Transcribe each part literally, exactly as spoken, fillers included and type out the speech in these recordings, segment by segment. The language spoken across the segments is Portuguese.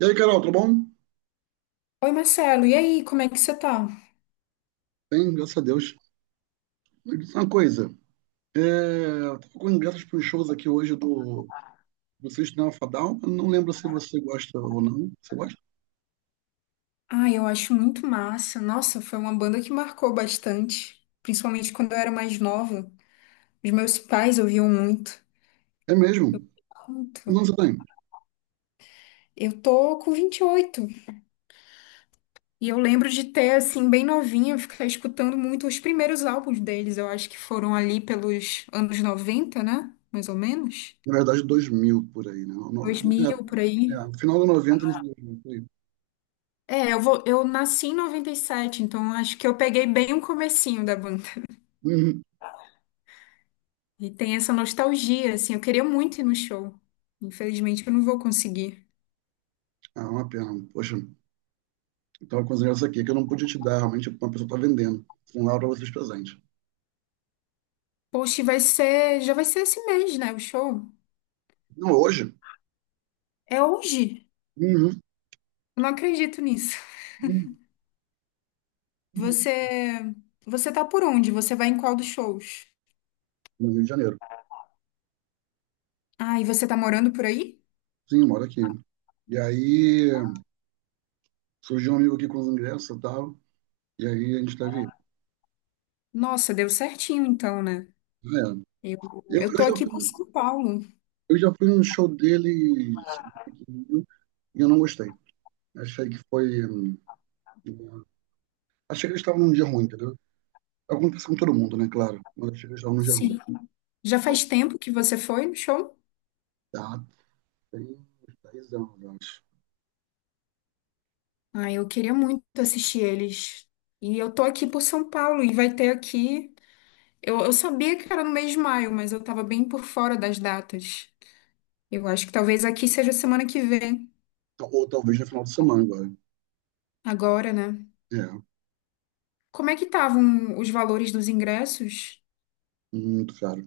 E aí, Carol, tudo bom? Oi, Marcelo, e aí, como é que você tá? Bem, graças a Deus. Me diz uma coisa, é, eu tô com ingressos para uns shows aqui hoje do você Sistema Fadal. Eu não lembro se você gosta ou não. Você gosta? Ah, eu acho muito massa. Nossa, foi uma banda que marcou bastante, principalmente quando eu era mais nova. Os meus pais ouviam muito. É mesmo? Quantos Muito. anos você tem? Eu tô com vinte e oito e eu lembro de ter, assim, bem novinha, ficar escutando muito os primeiros álbuns deles. Eu acho que foram ali pelos anos noventa, né? Mais ou menos. Na verdade, dois mil por aí, né? No, Dois mil por é, aí. é, final do noventa, início do dois mil, por aí. É, eu vou, eu nasci em noventa e sete, então acho que eu peguei bem o comecinho da banda. Uhum. E tem essa nostalgia, assim, eu queria muito ir no show. Infelizmente eu não vou conseguir. Ah, uma pena. Poxa, estava com os ingressos aqui que eu não podia te dar, realmente uma pessoa está vendendo. Vão lá para vocês presentes. Poxa, e vai ser, já vai ser esse mês, né, o show? Não, hoje? É hoje. Uhum. Eu não acredito nisso. Uhum. Uhum. Você, você tá por onde? Você vai em qual dos shows? No Rio de Janeiro. Ah, e você tá morando por aí? Sim, moro aqui. E aí. Surgiu um amigo aqui com os ingressos e tal, e aí a gente tá vindo. Nossa, deu certinho então, né? É, Eu, eu, eu eu tô já aqui por fui, São Paulo. eu já fui num show deles e eu não gostei. Achei que foi. Hum, Achei que eles estavam num dia ruim, entendeu? Acontece com todo mundo, né? Claro. Mas achei que eles estavam num dia ruim. Sim. Já faz tempo que você foi no show? Tá, tem uns dez anos, eu acho. Ah, eu queria muito assistir eles. E eu tô aqui por São Paulo e vai ter aqui. Eu, eu sabia que era no mês de maio, mas eu tava bem por fora das datas. Eu acho que talvez aqui seja semana que vem, Ou talvez no final de semana agora. agora, né? É, Como é que estavam os valores dos ingressos? muito caro.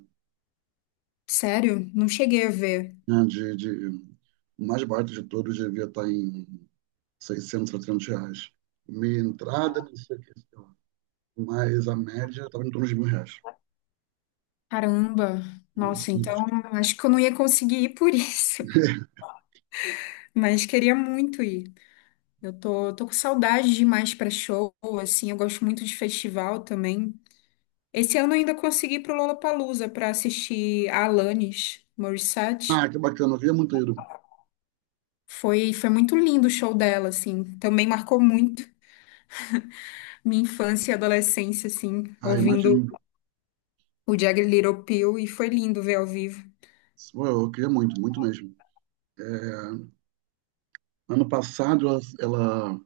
Sério? Não cheguei a ver. É, de, de- o mais barato de todos devia estar em seiscentos a trezentos reais. Meia entrada, não sei o que. Mas a média estava em torno de mil reais. Caramba. Um Nossa, absurdo. então acho que eu não ia conseguir ir por isso, mas queria muito ir. Eu tô, tô com saudade demais pra show, assim, eu gosto muito de festival também. Esse ano eu ainda consegui ir pro Lollapalooza pra assistir a Alanis Morissette. Ah, que bacana, eu queria muito ter ido. Foi, foi muito lindo o show dela, assim. Também marcou muito minha infância e adolescência, assim, Ah, ouvindo imagino. o Jagged Little Pill, e foi lindo ver ao vivo. Pô, eu queria muito, muito mesmo. Ano passado, ela, ela-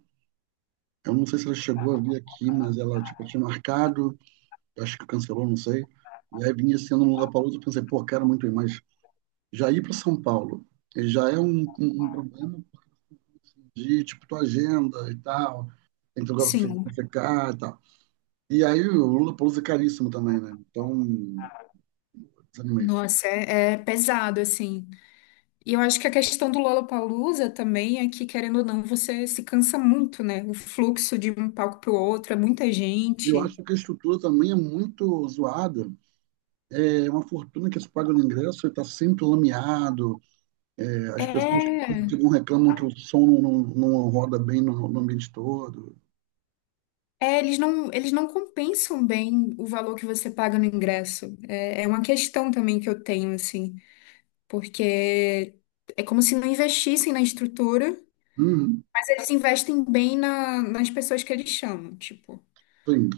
eu não sei se ela chegou a vir aqui, mas ela, tipo, tinha marcado, acho que cancelou, não sei. E aí vinha sendo no Lollapalooza, eu pensei, pô, quero muito ir, mas já ir para São Paulo eh, já é um, um, um problema de, tipo, tua agenda e tal, tem que ter lugar Sim, para ficar e tal. E aí o Lollapalooza é caríssimo também, né? Então, desanimei. nossa, é, é pesado, assim. E eu acho que a questão do Lollapalooza também é que, querendo ou não, você se cansa muito, né? O fluxo de um palco pro outro, é muita Eu gente. acho que a estrutura também é muito zoada. É uma fortuna que se paga no ingresso, está sempre lameado. É, as pessoas É, ficam reclamam que o som não, não, não roda bem no, no ambiente todo. é, eles não, eles não compensam bem o valor que você paga no ingresso. É, é uma questão também que eu tenho, assim. Porque é como se não investissem na estrutura, Uhum, mas eles investem bem na nas pessoas que eles chamam. Tipo, sim.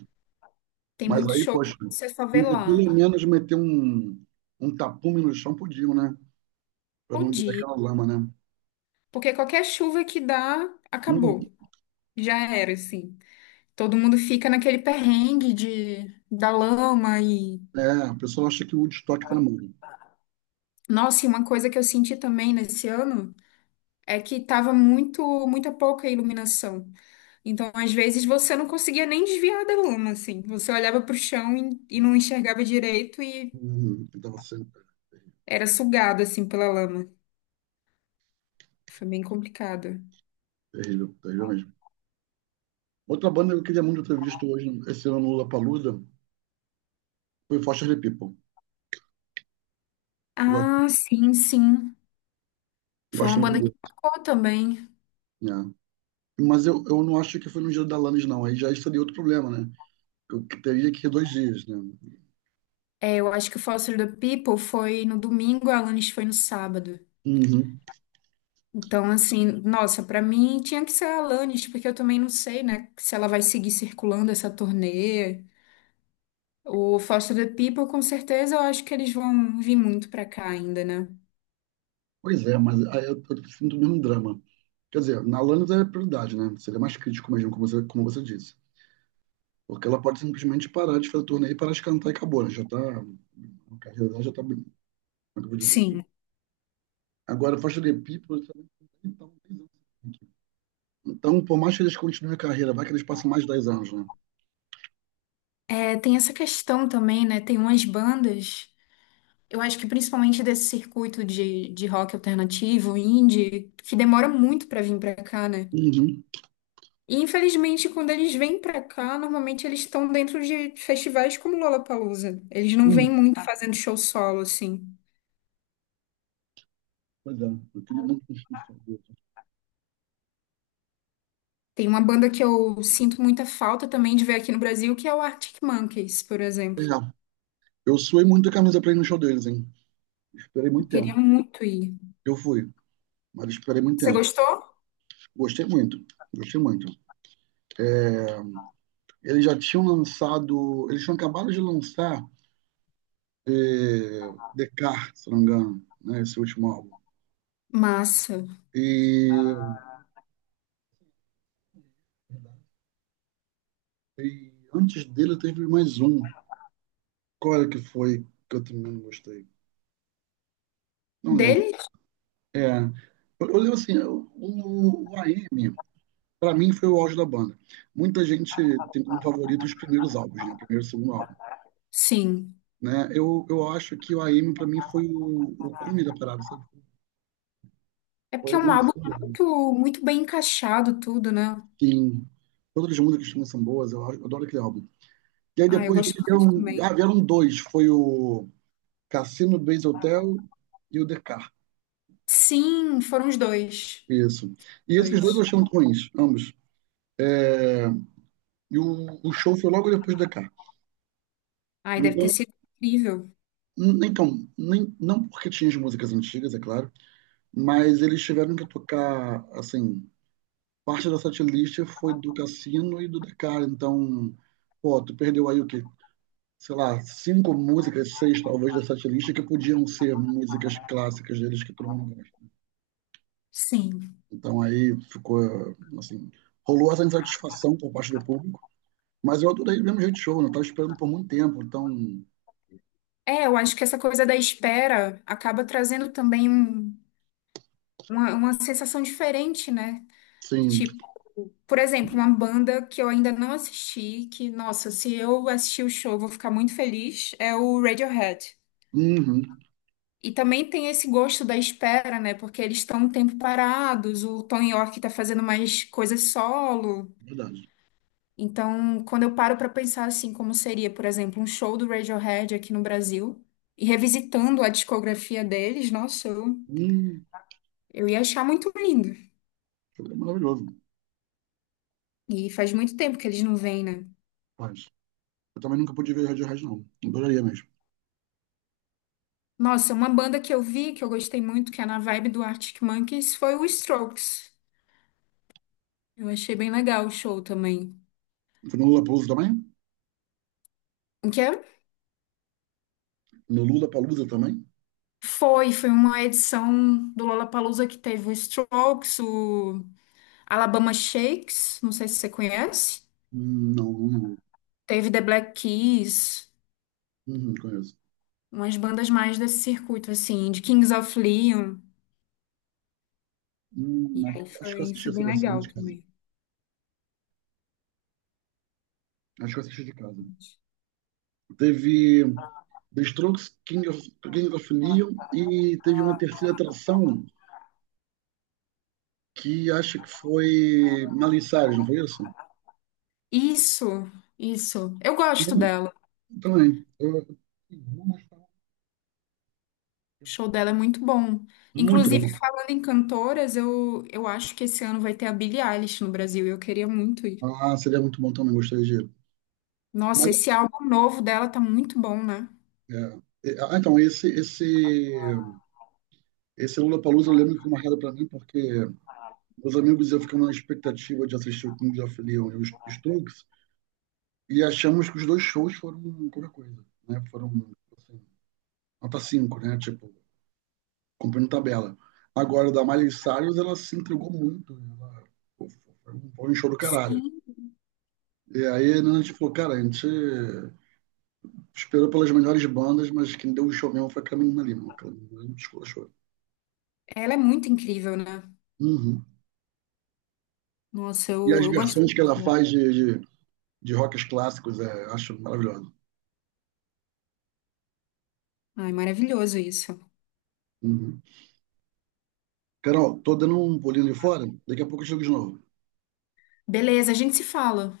tem Mas muito aí, show poxa, que você só vê entre pelo lá. menos meter um, um tapume no chão podiam, né? Para não Bom virar dia. aquela lama, né? Porque qualquer chuva que dá, Uhum. acabou. Já era, assim. Todo mundo fica naquele perrengue de, da lama e. É, o pessoal acha que o Woodstock está na moda. Nossa, e uma coisa que eu senti também nesse ano é que tava muito, muita pouca iluminação. Então, às vezes, você não conseguia nem desviar da lama, assim. Você olhava pro chão e, e não enxergava direito e Uhum, que tava sendo era sugado, assim, pela lama. Foi bem complicado. terrível, terrível mesmo. Outra banda que eu queria muito ter visto hoje, esse ano no Lollapalooza, foi Foster the People. Ah, sim, sim. Foi uma Gosto muito banda que dele. tocou também. Né? Mas eu, eu não acho que foi no dia da Lannis, não. Aí já seria outro problema, né? Eu que teria que ir dois dias, né? É, eu acho que o Foster the People foi no domingo, a Alanis foi no sábado. Uhum. Então, assim, nossa, pra mim tinha que ser a Alanis, porque eu também não sei, né, se ela vai seguir circulando essa turnê. O Foster the People, com certeza, eu acho que eles vão vir muito pra cá ainda, né? Pois é, mas aí eu, eu sinto o mesmo drama. Quer dizer, na Lannis é prioridade, né? Seria mais crítico mesmo, como você, como você disse. Porque ela pode simplesmente parar de fazer torneio e parar de cantar e acabou, né? Já tá. A carreira dela já tá bem. Como é que eu vou dizer? Sim. Agora, Faixa de People, então, tem anos. Então, por mais que eles continuem a carreira, vai que eles passam mais de dez anos, né? É, tem essa questão também, né? Tem umas bandas, eu acho que principalmente desse circuito de, de rock alternativo, indie, que demora muito pra vir pra cá, né? Uhum. E infelizmente, quando eles vêm pra cá, normalmente eles estão dentro de festivais como Lollapalooza. Eles não vêm Uhum. muito. Ah, fazendo show solo, assim. Pois é, eu queria muito que eles. Tem uma banda que eu sinto muita falta também de ver aqui no Brasil, que é o Arctic Monkeys, por É, exemplo. eu suei muito a camisa pra ir no show deles, hein? Esperei Eu muito queria tempo. muito ir. Eu fui, mas esperei muito Você tempo. gostou? Gostei muito, gostei muito. É, eles já tinham lançado, eles tinham acabado de lançar é, Descartes, se não me engano, né? Esse último álbum. Massa. E, e antes dele teve mais um. Qual era que foi que eu também não gostei? Não lembro. Dele? É, eu, eu lembro assim, eu- o, o A M, para mim foi o auge da banda. Muita gente tem como favorito os primeiros álbuns, né? O primeiro e o segundo álbum, Sim. né? Eu, eu acho que o A M para mim foi o, o cume da parada, sabe? É Foi porque é algo um álbum absurdo. muito, muito bem encaixado, tudo, né? Sim. Todas as músicas que são boas, eu adoro aquele álbum. E aí Ah, eu depois gosto dele muito vieram, também. ah, vieram dois, foi o Cassino Base Hotel e o The Car. Sim, foram os dois. Isso. E esses dois Dois. eu achei muito ruins, ambos. É, e o, o show foi logo depois do D K. Ai, deve Então, ter sido incrível. então nem, não porque tinha as músicas antigas, é claro, mas eles tiveram que tocar, assim, parte da setlist foi do Cassino e do Dakar. Então, pô, tu perdeu aí o quê? Sei lá, cinco músicas, seis talvez da setlist que podiam ser músicas clássicas deles que todo mundo gosta. Sim. Então aí ficou, assim, rolou essa insatisfação por parte do público. Mas eu adorei do mesmo jeito o show, né? Eu tava esperando por muito tempo, então, É, eu acho que essa coisa da espera acaba trazendo também um- uma, uma sensação diferente, né? sim, Tipo, por exemplo, uma banda que eu ainda não assisti, que, nossa, se eu assistir o show, eu vou ficar muito feliz, é o Radiohead. uhum, E também tem esse gosto da espera, né? Porque eles estão um tempo parados, o Tom York tá fazendo mais coisas solo. verdade. Então, quando eu paro para pensar assim, como seria, por exemplo, um show do Radiohead aqui no Brasil, e revisitando a discografia deles, nossa, eu, Hum, eu ia achar muito lindo. foi maravilhoso, E faz muito tempo que eles não vêm, né? mas eu também nunca pude ver Radiohead, não. Adoraria mesmo. Nossa, uma banda que eu vi, que eu gostei muito, que é na vibe do Arctic Monkeys, foi o Strokes. Eu achei bem legal o show também. Foi no Lollapalooza também? O que é? No Lula Palusa também? Foi, foi uma edição do Lollapalooza que teve o Strokes, o Alabama Shakes, não sei se você conhece. Hum, Não, não lembro. Teve The Black Keys, Uhum, conheço. umas bandas mais desse circuito, assim, de Kings of Leon. Hum, E acho, aí acho que eu foi, assisti foi essa bem versão legal de casa. também. Acho que eu assisti de casa. Teve The Strokes, King of, King of Neon e teve uma terceira atração que acho que foi Miley Cyrus, não foi isso? Isso, isso. Eu E gosto dela. também. Eu- O show dela é muito bom. Muito Inclusive, bom. falando em cantoras, eu, eu acho que esse ano vai ter a Billie Eilish no Brasil. E eu queria muito ir. Ah, seria muito bom também, gostaria de ir. Mas, Nossa, esse álbum novo dela tá muito bom, né? é, é, ah, então, esse, esse, esse Lollapalooza eu lembro que foi marcado para mim porque meus amigos e eu ficamos na expectativa de assistir o Kings of Leon e os Strokes e achamos que os dois shows foram qualquer coisa, né? Foram assim, nota cinco, né? Tipo, cumprindo tabela. Agora, da Miley Cyrus, ela se entregou muito. Ela pô, foi um foi um show do caralho. Sim. E aí né, a gente falou, cara, a gente esperou pelas melhores bandas, mas quem deu o show mesmo foi a Carmen Lima. A Carmen show. Ela é muito incrível, né? Uhum. Nossa, E eu, as eu gosto versões que ela muito. faz de, de, de rocks clássicos, é, acho maravilhoso. Ai, maravilhoso isso. Uhum. Carol, tô dando um pulinho ali fora, daqui a pouco eu chego de novo. Beleza, a gente se fala.